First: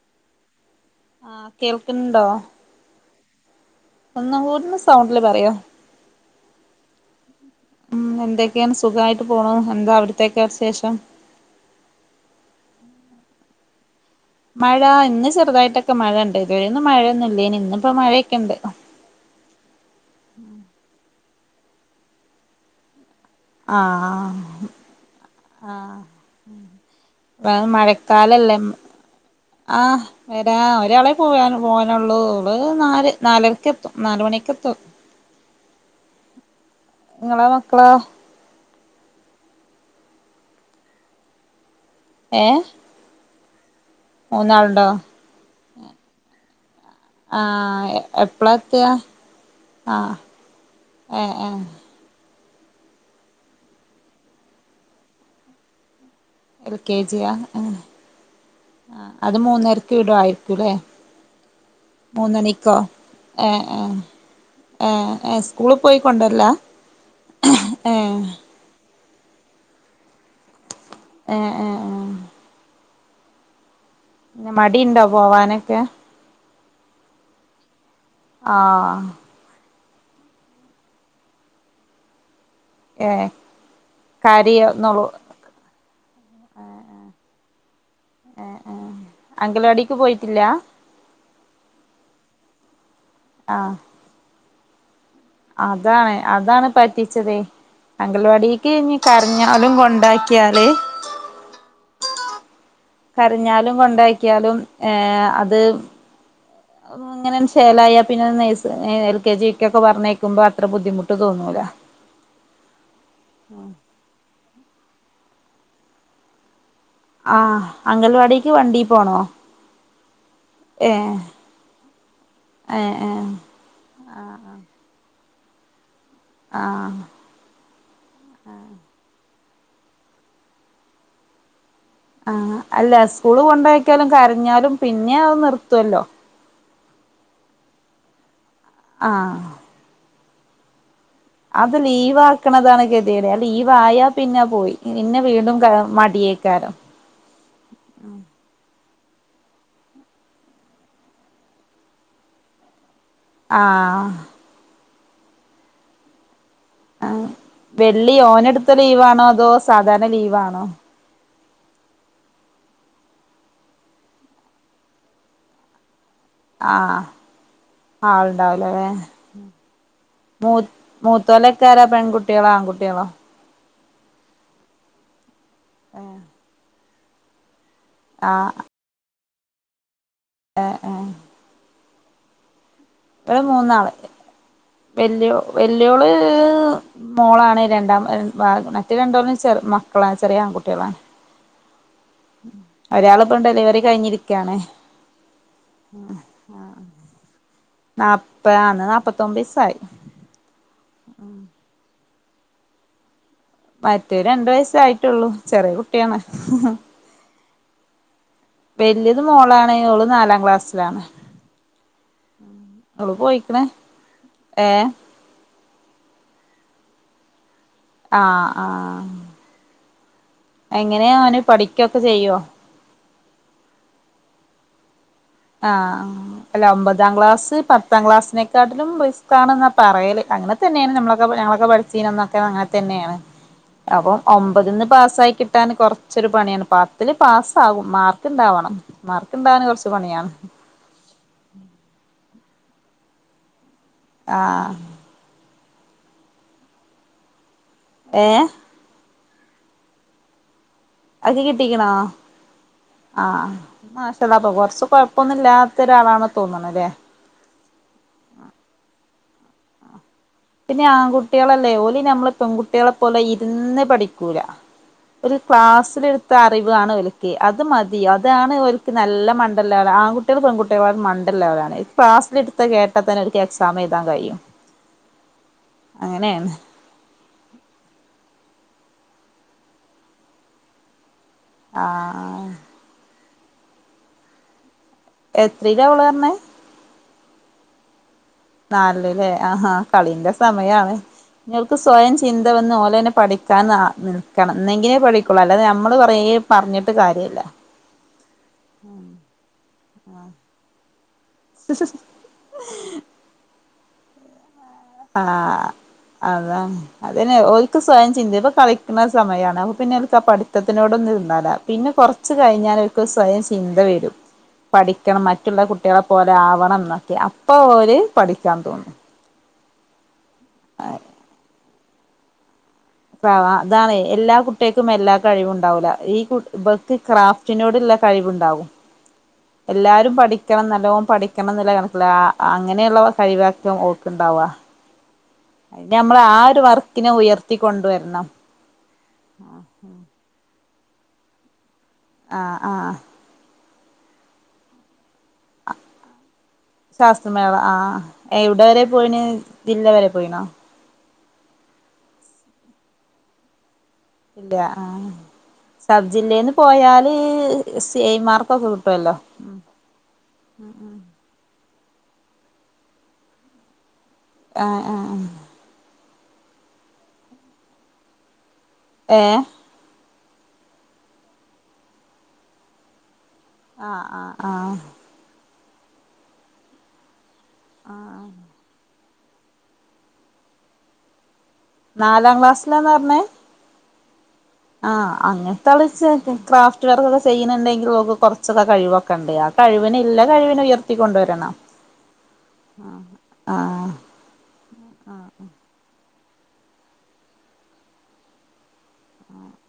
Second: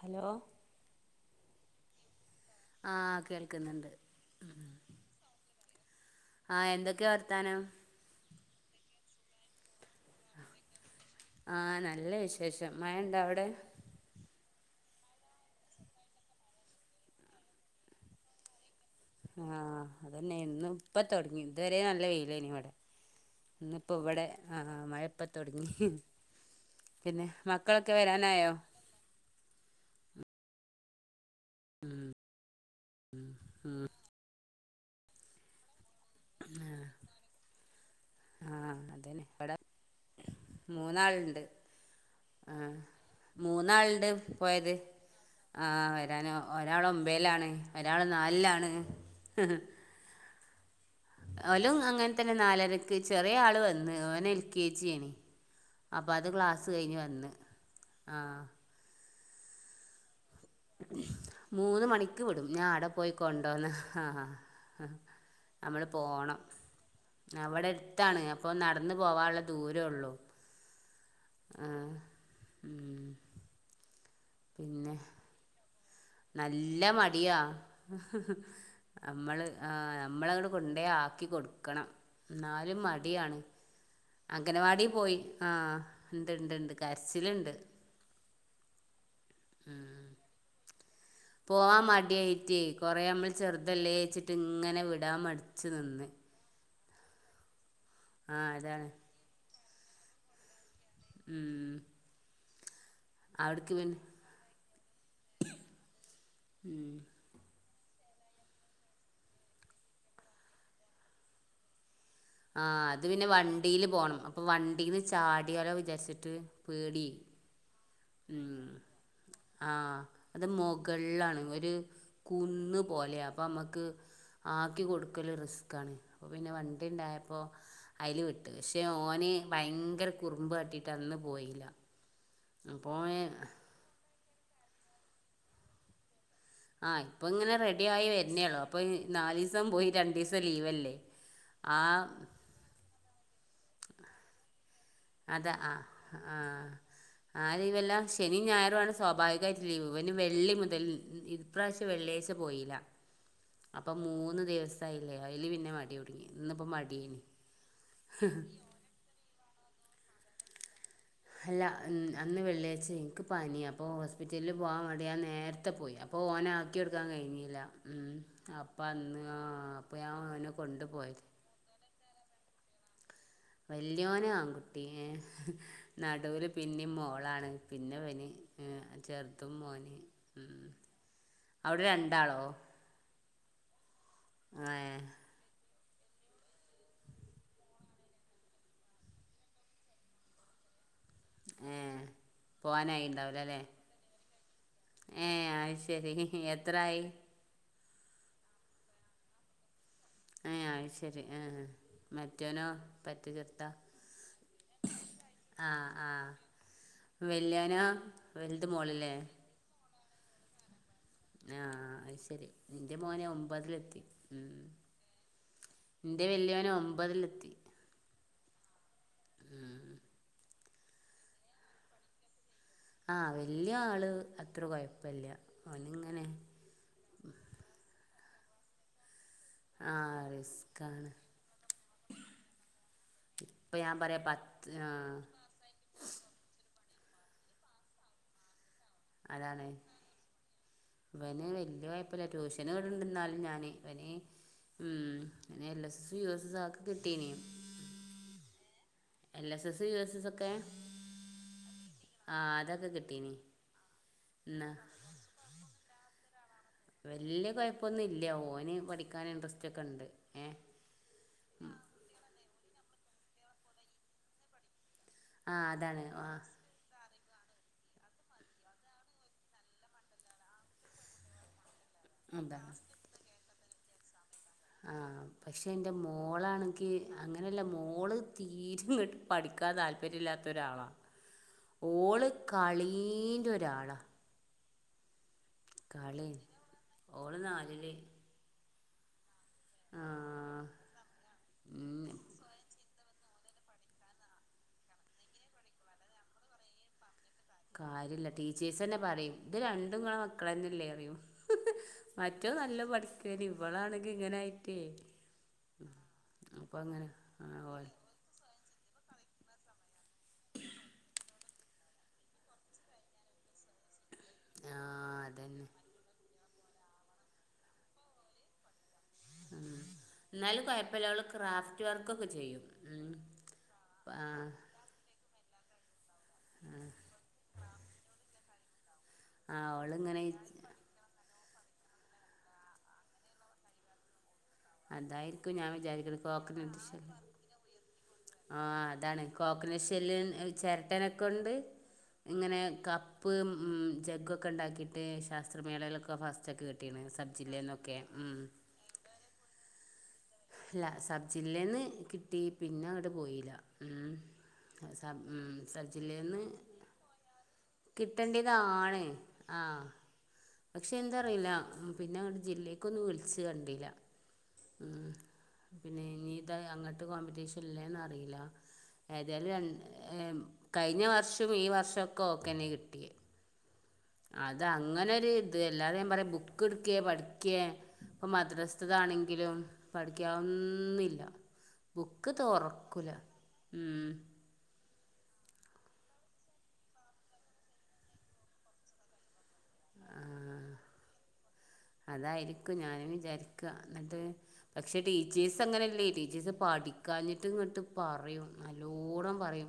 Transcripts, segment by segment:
Hello ആഹ് കേൾക്കുണ് ണ്ടോ? ആഹ് കേൾ ഒന്നുംകൂട്യൊന്ന് സൗണ്ടില് പറയോ ആഹ് എന്തൊക്കെയ വർത്താനം? ക്കെ എൻ സുഖായിട്ട് പോണു. എന്താ അവിടുത്തേക്കെ ശേഷം? ശേഷം മഴണ്ടൊ അവിടെ? മഴ ഇന്ന് ചെറുതായിട്ടൊക്കെ മഴ ഇണ്ട്. ഇതുവഴൊന്നും മഴയൊന്നും ഇല്ലേനി. ഇന്നിപ്പോ മഴയൊക്കെണ്ട്. ആഹ് അതന്നെ ന്ന്പ്പ തൊടങ്ങി ഇതുവരെ നല്ല വെയിലേനി വടെ ഇന്ന് പ്പോ വടെ ആഹ് മഴപ്പ തൊടങ്ങി. പിന്നെ ആ മക്കളൊക്കെ വരാനായോ മഴക്കാലല്ലേ ആഹ് വരാ ഒരാളെ പോയ ഉം പോകാനുള്ളൂ നാല് നാലരക്ക് എത്തും നാല മണിക്ക് എ ത്ത നിങ്ങളെ മക്കളൊ ആഹ് അതന്നെ ഇവിടെ മൂന്നാളുണ്ട് ആഹ് മൂന്നാളുണ്ട് പോയത് ആഹ് വരാനോ ഒരാളെ ഒമ്പലാണ് ആഹ് ഒരാളെ എപ്പളാ നാലിലാണ് എത്തുക ആഹ് ഏഹ് ഏഹ് ലും അങ്ങനെ തന്നെ നാലരക്ക് ചെറിയ ആള് വന്ന് ഓന എൽ കെ ജിണി അപ്പം അത് ക്ലാസ്സ് എൽ കെ കഴിഞ്ഞ് വന്ന് ജിയാ ആഹ് ആഹ് ആഹ് അത് മൂന്നരക്ക് വീടയിരിക്കുല്ലേ മൂന്ന് മണിക്ക് വിടും ഞാൻ അവിടെ പോയി കൊണ്ടോന്ന് ആഹ് ആഹ് സ്കൂളിൽ പോയിക്കൊണ്ടല്ലാ അവിടെ എടുത്താണ് അപ്പൊ നടന്നു പോവാനുള്ള ദൂരേ ഉള്ളു ആഹ് ആഹ് ആഹ് പി മടി പിന്നെ ഉണ്ടോ പോവാനൊക്കെ നല്ല മടിയാ ആഹ് നമ്മള് നമ്മളവിടെ കൊണ്ട ആക്കി കൊടുക്കണം എന്നാലും ഏഹ് മടിയാണ് അംഗനവാടി കരയുന്നോളൂ പോയി ആഹ് ഇണ്ട് ഇണ്ട് ഉണ്ട് കരച്ചിലുണ്ട് ആഹ് ആഹ് അങ്കലവാടിക്ക് പോയിട്ടില്ല പോവാൻ മടിയയിറ്റേ കൊറേ നമ്മൾ ആഹ് ചെറുതല്ലേച്ചിട്ട് ഇങ്ങനെ വിട അതാണ് അതാണ് പറ്റിച്ചതേ ആ അംഗൽവാടിക്ക് അതാണ് ഇ കരഞ്ഞ ആലും കൊണ്ടാക്കിയാൽ ഉം അവിടേക്ക് കരഞ്ഞാലും പിന്നെ കൊണ്ടാക്ക്യാലും ഏഹ് അത് ഇങ്ങനെ ൻച് ചേലായാ പിന്നെ നെയ്സ് ഏഹ് എൽ കെ ജി യു ക്കൊക്കെ പർഞ്ഞേക്കുമ്പോ അത്ര ബുദ്ധിമുട്ട് തോന്നൂല. ആഹ അത് പിന്നെ വണ്ടിൽ പോണം അപ്പൊ വണ്ടീന്ന് ചാടാലോ വിചാരിച്ചിട്ട് പേടി ആഹ് അംഗൽവാടിക്ക് ഉം വണ്ടി പോണോ ആഹ് അത് ഏഹ് മുകളിലാണ്ര് കന്ന് ഏഹ് പോലെയാണ് ഏഹ് അപ്പോം നമുക്ക് ആക്കി കൊടുക്കും എക്കല്ല റിസ്ക്കാണ് അപ്പോൾ പിന്നെ വണ്ടി ആഹ് ഉണ്ടായപ്പോൾ അതിൽ വിട്ട് പക്ഷേ ഓന് ഭയങ്കര കുറുമ്പ് കട്ടിട്ട് അന്ന് പോയില്ല ആഹ അപ്പോൾ അല്ല സ്കൂള് കൊണ്ടോക്കാലും കരഞ്ഞാലും പിന്നെ അത് നിർത്തുവല്ലോ ആഹ ഇപ്പ ഇങ്ങനെ റെഡി ആയി വരുന്നേള്ളോ അപ്പൊ നാല് ആഹ് ദിവസം പോയി രണ്ടു ദിവസം ലീവ്ല്ലേ അത് ലീവ് ആക്കണതാണ് ഗതിയുടെ ലീവായ പിന്നെ പോയി പിന്നെ അതെ വീണ്ടും ക ആ ആഹ മടിയേക്കാരം ആരീവല്ലാം ശനും ഞായറും ആ സ്വാഭാവികമായിട്ട് ലീവു ഇന് വെള്ളി മുതൽ ഇപ്രാവശ്യം വെള്ളിയാഴ്ച പോയില്ല അപ്പൊ ആഹ് മൂന്ന് ദിവസായില്ലേോ അല് പിന്നെ മടി തുടുങ്ങി ആ വെള്ളി ഓനടുത്ത ലീവാണോ അതോ സാധാരണ ലീവാ ആണോ അല്ല അന്ന് വെള്ളിയാഴ്ച എനിക്ക് പനി അപ്പൊ ഹോസ്പിറ്റലിൽ പോവാൻ മട ഞാൻ നേരത്തെ പോയി അ അപ്പോൾ ആഹ് ഓനക്കിെടുക്കാൻ കഴിഞ്ഞില്ല അപ്പം ആളുണ്ടാവൂലല്ലേ അന്ന് അപ്പോൾ ഞാൻ ഓനെ കൊണ്ടു പോയ മൂത്തോലക്കാരോ പെൺകുട്ടികളോ ആൺകുട്ടികളോ വല്യോന നടുവില് പിന്നെ മോളാണ് പിന്നെ ആഹ് ചെറുതും മോന് ഉം. അവിടെ രണ്ടാളോ ഇവിടെ മൂന്നാള് ഏ വിലയോ വ വല്യോള് മോളാണ് രണ്ടാമത്തെ മറ്റ് രണ്ടോളും മക്കളാണ് ചെറിയ ആൺകുട്ടികളാണ് ഏ പോകാനായി ഒരാളിപ്പൊ ഉണ്ടാവില്ല അല്ലേ ഡെലിവറി കഴിഞ്ഞിരിക്കാണ് ഏ അത് ശരി എത്രായി നാപ്പത് ആന്ന് നാപ്പത്തൊമ്പത് ദിവസായി അ ശരി ആ മറ്റോനോ പ മറ്റേ രണ്ടു വയസായിട്ടുള്ളൂ ചെറിയ കുട്ടിയാണ് വല്യോ നോ വലുത് മോള അല്ലേ വല്യത് മോളാണ് ഓള് നാലാം ക്ലാസ്സിലാണ് ആഹ അത് ശരി. എന്റെ ഓള് മോന് പോയിക്കണ് ഒമ്പതിലെത്തി ഉ ഏഹ് എന്റെ വലിയവന് ഒമ്പതിലെത്തി ആ ആ എങ്ങനെയ അവന് പഠിക്കൊക്കെ ചെയ്യുവോ ആഹ വല്യ ആള് അത്ര കൊഴപ്പമില്ല ആഹ അല്ല ഒമ്പതാം ക്ലാസ് പത്താം ക്ലാസിനെക്കാട്ടിലും പോ പാടാണെന്നാ ആ പറയല് അങ്ങനെ തന്നെയാണ് റിസ്ക്കാണ് നമ്മളൊക്കെ ഞങ്ങളൊക്കെ പഠിച്ചീരുന്ന തൊക്കെ അങ്ങനെ തന്നെയാണ് ഇപ്പം ഞാൻ അപ്പം പറയാം പത്ത് ഒമ്പതിന്ന് ആ പാസ്സായി കിട്ടാന് കൊറച്ചൊരു പാടാണ് പ ഒത്തിരി പാസ്സാകും മാർക്ക് ഉണ്ടാവണം മാർക്ക് ഉണ്ടാകൻ കുറച്ച് പാടാണ് അവന് വല്യ താല്പര്യമില്ല ട്യൂഷന് വിടുന്നുണ്ട് എന്നാലും ഞാന് അവനെ ആഹ് ഉ L S S U S S ഒക്കെ കിട്ടീയേ നി ഏ L S S U S S ഒക്കെ അത്കിട്ടിക്കണോ ആഹ് അതൊക്കെ കിട്ടീനി ആഹ അപ്പൊ ഇന്ന് കൊറച്ച് കൊഴപ്പൊന്നും ഇല്ലാത്ത ഒരാളാണ് തോന്നണല്ലേ വല്ിയ കൊഴപ്പൊന്നും ഇല്ല ഓന് പഠിക്കാൻ ഇൻട്രസ്റ്റ് ഒക്കെ ഉണ്ട് ഏഹ് പിന്നെ ആൺകുട്ടികളല്ലേ ഓലി നമ്മള് പെൺകുട്ടികളെ പോലെ ഇരുന്ന് പഠിക്കൂല ഒരു ആഹ് അതാണ് ക്ലാസ്സില എടുത്ത ആഹ് അറിവ് ആണലേ അത് മതി അതാണ് അവർക്ക് നല്ല മണ്ഡ ഉള്ളത്ആൺകുട്ടികൾ പെൺകുട്ടികും മണ്ഡ ഇല്ലാത്തവരാണ് ക്ലാസ്സില എടുത്ത് അതാണ് കേട്ടാ തന്നെ എനിക്ക് എക്സാം എഴുാൻ കഴിയും ആഹ പക്ഷെ എന്റെ അങ്ങനെയാണ് മോളാണെക്ക് അങ്ങനെയല്ല മോള് ഇരുന്ന് പഠിക്കാൻ താല്പര്യം ഇല്ലാത്ത ഒരാളാ ഓള് ആഹ് കളീന്റെ ഒരാളാ. എത്രില അവള് കളി പറഞ്ഞെ? ഓള് നാലില്. നാലിലല്ലേ ആ ആ കളിന്റെ ആഹ് സമയാണ്. നിങ്ങൾക്ക് ഉം സ്വയം ചിന്ത വന്ന പോലെ തന്നെ പഠിക്കാൻ നിക്കണം എന്നങ്കിലെ പഠിക്കുള്ളൂഅല്ലാതെ നമ്മള് പറഞ പഠിക്കില്ല. പറഞ്ഞിട്ട് കാര്യല്ല കാര്യമില്ല ടീച്ചേഴ്സ് തന്നെ പറയും ഇത് രണ്ടും കണക് തന്നെല്ലേ അറിയൂ. മറ്റോൻ നല്ല പഠിക്കുമാരുന്നു ഇവളാണെങ്കി ഇങ്ങനായി്. ആഹ് അപ്പം അതാണ് അങ്ങനെ അതിന് ആ ഓക്ക് ഓൽ സ്വയം ചിന്ത വേണംകള സമയാണ് അപ്പ പിന്നെ എക്ക് ആ പഠിത്തത്തിനോടൊന്നും ഇരുന്നാല പിന്നെ കുറച്ച് കിഞ്ഞാൽ എക്ക് സ്വയം ചിന്ത വരും. ആ പഠിക്കണം മറ്റുള്ള അതന്നെ കുട്ടികളെ പോലെ ആവണം. എന്നൊക്കെ അപ്പ ഓര് പഠിക്കാൻ തോന്നും. ഉം എന്നാലും കുഴപ്പല്ല അവൾ ക്രാഫ്റ്റ് വർക്കൊക്കെ ചെയ്യും. ഉം അവാ അതാണ് ആ എല്ലാ കുട്ടികക്കും എല്ലാ കഴിവും ഉണ്ടാവൂല. ഈ ഇവർക്ക് ക്രാഫ്റ്റിനോടുള്ള കഴിവുണ്ടാവും. ആ എല്ലാരും ഓളിങ്ങനെ പഠിക്കണം. നല്ലോണം പഠി പഠിക്കണംന്നുള്ള കഴിവില്ല അങ്ങനെയുള്ള കഴിവാരിക്കും ഓക്കുണ്ടാവുക. അതായിരിക്കും ഞാൻ അയിന് നമ്മൾ വിചാരിക്കുന്നത് ആ ഒരു കോക്കനട്ട് വർക്കിനെ ഷെല്ല് ഉയർത്തി കൊണ്ടുവരണം ആ അതാണ് കോക്കനട്ട്ഷെല്ല് ചെരട്ടനക്കൊണ്ട് ആഹ് ഇങ്ങനെ ആഹ് കപ്പ് ഉം ജഗ്ഗൊക്കെണ്ടാക്കിട്ട് ശാസ്ത്രമേളയിലൊക്കെ ഫസ് ശാസ്ത്രമേള ആഹ് എവടെ വരെ പോയിണ് ജില്ല വരെ പോയിണോ ല്ല സബ്ജില്ലേന്ന് കിട്ടി പിന്നെ അവിടെ പോയില്ല ഉം ഇല്ല ആ സബ് ഉം സബ് ജില്ലയിൽന്ന് സബ്ജില്ലേന്ന് പോയാല് സീ മാർക്കൊക്കെ കിട്ടേണ്ടതാണ് കിട്ടുവല്ലോ ഉം ആ പക്ഷെ എന്തറിയില്ല പിന്നങ്ങട്ട് ജില്ലേക്കൊന്നും വിളിച്ച് കണ്ടില്ല ആഹ ഉം പിന്നെ യ്താ അങ്ങൻത്തെ കോമ്പറ്റീഷൻ ഇല്ലേന്ന റീല്ല ഏഹ് ഏതായാലും ര എം കഴിഞ്ഞ വർഷും ഈ വർഷോക്കൊക്കെന്നേ കിട്ട്യേ. ആഹ് ആഹ് അത ആഹ് അങ്ങനൊരു ല്ലാതെ ഞാൻ പറ ബുക്ക് ഇടുക്കേ പഠിക്കെ ഇപ്പ മദ്രസ്ഥാണെങ്ക എങ്കിലും പഠിക്കാവുന്നില്ല ബുക്ക് നാലാം ക്ലാസ്സിലാന്ന് തൊറക്കുല പറഞ്ഞേ ഉം ആഹ് അങ്ങനത്തെ [unintelligible] ക്രാഫ്റ്റ് വെയർകൾ ചെയ്യണണ്ടെങ്കിൽ ഓക്ക് കുറച്ചൊക്കെ കഴിവൊക്കെ ഉണ്ട് ആ കഴിവ കഴിവിന ഇല്ല ആ കഴിവിന ഉയർത്തിക്കൊണ്ടുവരണം അതായിരിക്കും ഞാനും വിചാരിക്ക ആഹ് എന്നിട്ട് പക്ഷെ ടീച്ചേഴസ് അങ്ങനല്ലേ ടീ ഇത് പഠിക്കാഞ്ഞിട്ട് ങ്ങട്ട് പറിം നല്ലോണം പറിം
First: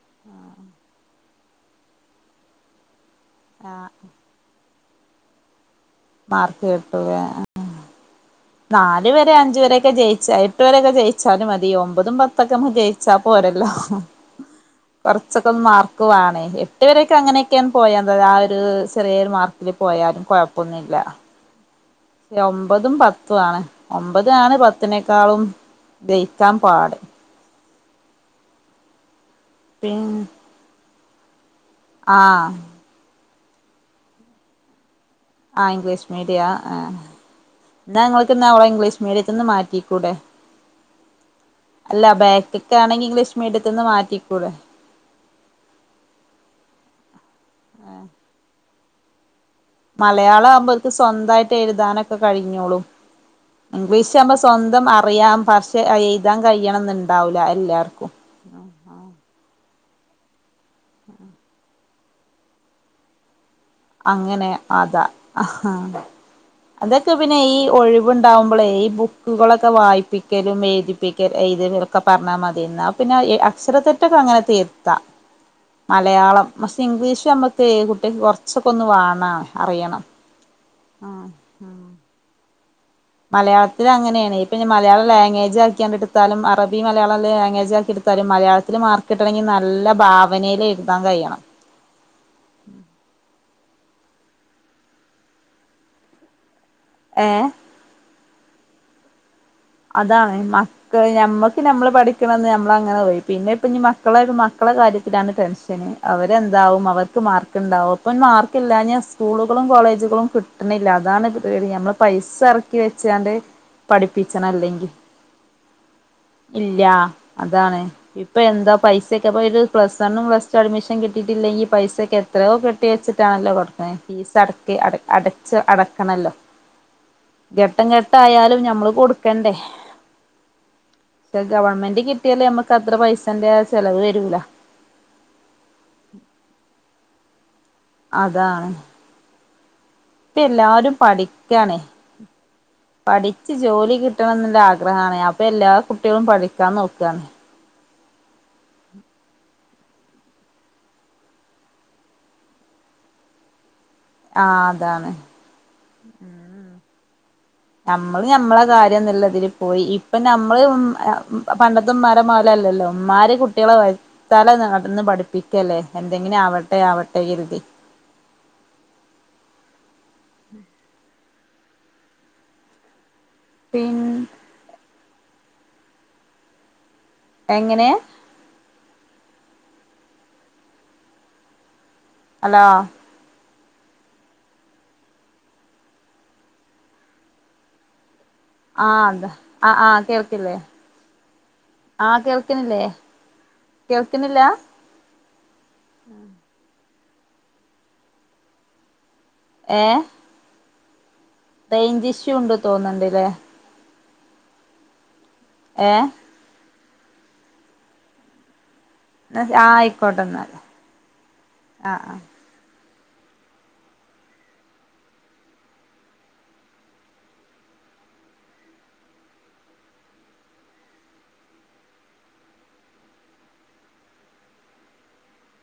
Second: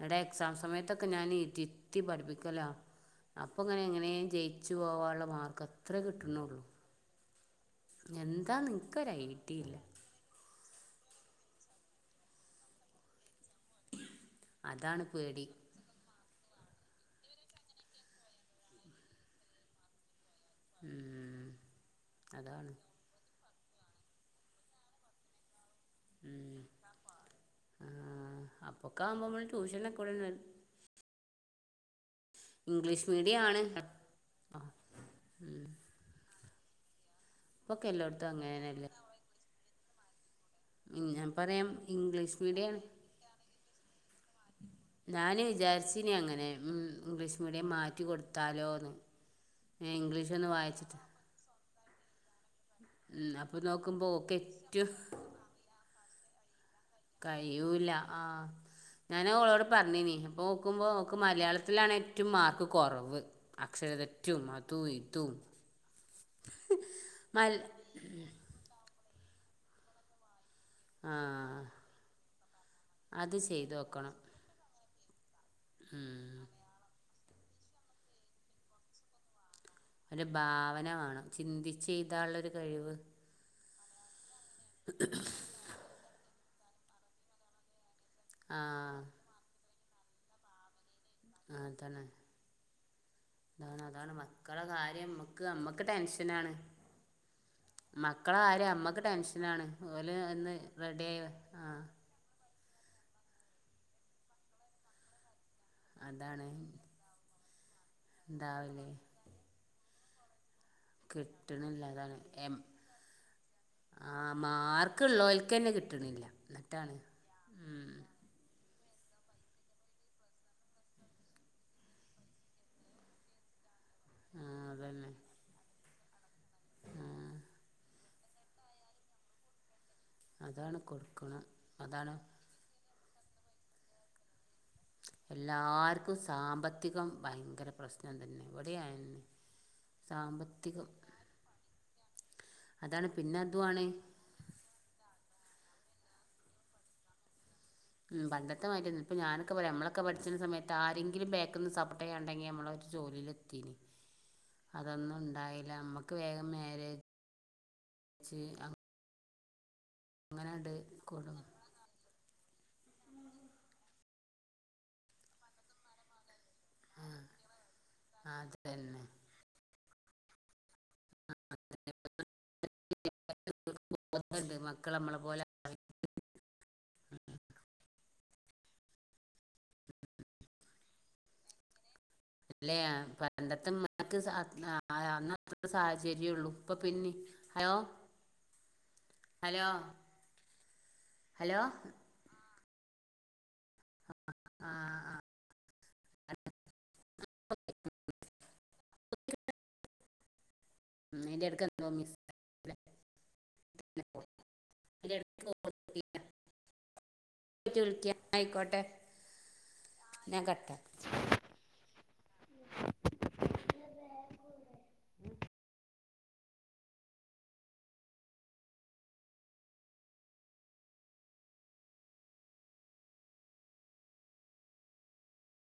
ങ്ങട്ട് എക്സാം സമയത്തൊക്കെ ഞാന് ഇരിത്തി പഠിപ്പിക്കല അപ്പൊ ങ്ങനെ ആഹ് എങ്ങനേം ജയിച്ചു പോകാനുള്ള മാർക്ക് അത്ര മാർക്ക് കിട്ടുല്ലേ ആ എന്താന്ന് നാല് എനിക്കൊരു വരെ അഞ്ച് ഐഡിയ ഇല്ല വരൊക്കെ ജയിച്ച എട്ട് വരെ ക്കെ ജയിച്ചാലും മതി ഒമ്പതും പത്തൊക്കൊന്ന് ജയിച്ച പോരല്ലോ ഉഹോ അതാണ് പേടി കൊറച്ചൊക്കെ മാർക്ക് വാണേ ട്ട് വരെക്കെ അങ്ങനെക്കെണ് പോയതന്നെ ആ ര് ചെറിയൊരു മാർക്ക്ന് പോയാലും കൊഴപ്പൊന്നുല്ല. ഉം, അതാണ് ഒമ്പതും പത്തും ആണ് ഒമ്പതാണ് പത്തിനേക്കാളും ജയിക്കാൻ ഉം. പാട് ആ അപ്പോക്കെ ആവുമ്പോമ്മൾ ട്യൂഷനൊക്കെ പിന്നെ [unintelligible] ആ [inaudible] ആണ് അ ആ ആ ഇംഗ്ലീഷ് മീഡിയ എഹ് അപ്പൊക്കെ ഇന്നാ എല്ലായിടത്തും ഇങ്ങൾക്ക്ന്നാ ഓളെ അങ്ങനെയല്ലേ ഇംഗ്ലീഷ് മീഡിയത്ത്ന്ന് മാറ്റി കുടേ ഉം ഞാൻ പറയാം ഇംഗ്ലീഷ് മീഡിയം ത്ത്ന്ന് മാറ്റി ഞാന് വിചാരിച്ചിനി അങ്ങനെ ഉം ഇംഗ്ലീഷ് മീഡിയം മാറ്റി കൊടുത്താലോന്ന് മലയാളാവുമ്പോൽക്ക് സ്വന്തായിട്ട് എഴ്താനൊക്കെ കഴിഞ്ഞോളും ഉം, അപ്പോൾ നോക്കുമ്പോൾ ഓക്ക് ഇംഗ്ലീഷാവുമ്പം സ്വന്തം ഏറ്റവും അറിയാം പക്ഷെ അ എഴ്താൻ ക കഴിയൂല്ല ആഹ ഞാന് ഓളോട് പറഞ്ഞീനീ നോക്കുമ്പോ ഓക്ക് മലയാളത്തിലാണ് ഏറ്റും മാർക്ക് കൊറവ് അങ്ങനെ അതാ അഹാ അതൊക്കെ പിന്നെ മൽ ഈ ഒഴിവുണ്ടാവുമ്പോളേ ഈ ബുക്കുകളൊക്കെ വായിപ്പി ക്കലും ആ എഴുതിപ്പിക്ക [unintelligible] ഒക്കെ പർഞ്ഞാ മതി ന്നാ പിന്നെ അത് എഹ് ചെയ്തു അക്ഷര നോക്കണം തെറ്റൊക്കെ അങ്ങനെ തിര്ത്താ. ഉം. മലയാളം പക്ഷെ ഇംഗ്ലീഷ് അമ്മക്ക് കുട്ട്യെക്ക് കൊർച്ചൊക്കൊന്ന് വാണാ ഒരു ഭാവന വാണം ചിന്തിച്ചെഴ്താനുള്ളൊരു കഴിവ്. മലയാളത്തിൽ അങ്ങനേണ്. ഇപ്പഞ്ഞി മലയാള ലാംഗ്വേജ് ആക്കിയാണ്ട് എടുത്താലും അറബി മലയാളം ലാംഗ്വേജ് ആക്കി എടുത്ത് [inaudible] ആ മലയാളത്തില് മാർക്കിട്ടണങ്കിൽ നല്ല ഭാവനയിൽ എഴു [inaudible] കയ്യണം താണ് അതാണ് മക്കള കാര്യംമ്മക്ക് നമ്മക്ക് ടെൻഷനാണ് ഏ മക്കള കാര്യം അമ്മക്ക് ടെൻഷ് അതാണ് മക്കള് ഞമ്മക്ക് ആ നമ്മള് പഠിക്കണന്ന് നമ്മള അങ്ങനെ പോയി പിന്നെ ഇപ്പ ഇ മക്കളെ ഒരു മക്കളെ കാര്യത്തിലാണ് ടെൻഷ അതാണ് അവരെന്താവും അവർക്ക് മാർക്ക്ണ്ടാവും അപ്പം മാർക്ക എന്താവല് ഇില്ലാൽ സ്കൂളുകളും കോളേജുകളും കി പട്ടല്ല അതാണ് കിട്ടണില്ല നമ്മൾ അതാണ് പൈസ എം ഇറക്കി വെച്ചാണ്ട് ആ പഠിപ്പ മാർക്കുള്ളോൽക്കന്നെ കിട്ടണില്ല ഇല്ല എന്നിട്ടാണ് അതാണ് ഉം ഇപ്പ എന്താ പൈസയക്കെ ഇപ്പോ ഒരു പ്ലസ് വണ്ണും പ്ലസ് ടു അഡ്മിഷൻ കിട്ടിയിട്ടില്ലെങ്ക പൈസൊക്കെ എയോ കെട്ടെച്ചിട്ടണോടുക്കും. ഫീസ് ആ അടക്കി അതന്നെ അടച്ച് അട ക്കണല്ലോ ആ ഘെട്ടം ഘട്ട ആായാലും ഞമ്മള് കൊടുക്കണ്ടേ. അതാണ് പക്ഷെ കൊടുക്കണം ഗവണ്മെന്റ് അതാണ് കിട്ടിയാലേ നമ്മക്ക് അത്ര പൈസേന്റെ ചെലവ് വരൂല. എല്ലാർക്കും സാമ്പത്തികം ഭയങ്കര പ്രശ്നം തന്നെ. അതാണ് എവിടെയായി ഇപ്പ എല്ലാരും പഠിക്കാണെ. അതാണ് പിന്നെ പഠിച്ചു അതുമാണ് ജോലി കിട്ടണം എന്നുള്ള ആഗ്രഹണ അപ്പൊ എല്ലാ കുട്ടികളും പഠിക്കാൻ നോക്കാണ്. ഉം പണ്ടത്തെമായിട്ടന്ന ഇപ്പൊ ഞാനൊക്കെ പറയാ നമ്മളൊക്കെ പഠിച്ചണ സമയത്ത് ആരെങ്കിലും ബേക്കൊന്ന് സപ്പട്ടയ ഉണ്ടെങ്കിൽ നമ്മള ജോല എത്തി ആഹ് അതാണ് അതൊന്നും ഉണ്ടായില്ല നമ്മക്ക് വേഗം നമ്മള് നമ്മളെ കാര്യം നല്ലതിൽ പോയി ഇപ്പൊ നമ്മള് അങ്ങനെണ്ട് കൊടുങ്ങും പണ്ടത്തും മരമായി ല്ലല്ലല്ലേ ഉമാരി കുട്ടികളെ വരുത്താല നടന്ന് പഠിപ്പിക്കല്ലേ എന്തെങ്കിലും ആ ട്ടെ ആ ആവട്ടെ ഇരുതി അതന്നെ പിൻ മക്കൾ നമ്മളെ പോലെ എങ്ങനെ ഹലോ അല്ലേ. രണ്ടത്തെ മക്ക് ആ അന്ന്ത്ര സാഹചര്യള്ളു ഇപ്പൊ പിന്നെ അയോ ആഹ് അതെ ആ ആഹ് കേൾക്കില്ലേ ഹലോ ആഹ് കേൾ ല്ലേ കേൾക്കുന്നില്ല. ഏ ഉം അയിന്റെ എടക്ക് എന്തോ മിസ് റേഞ്ചിഷു ഉണ്ട് തോന്നണ്ടല്ലേ. [unintelligible] ഏ വിളിക്ക ആയിക്കോട്ടെ. എന്ന ആയിക്കോട്ടെ ഞാൻ എന്നാല് കട്ടാ ആഹ് ആഹ്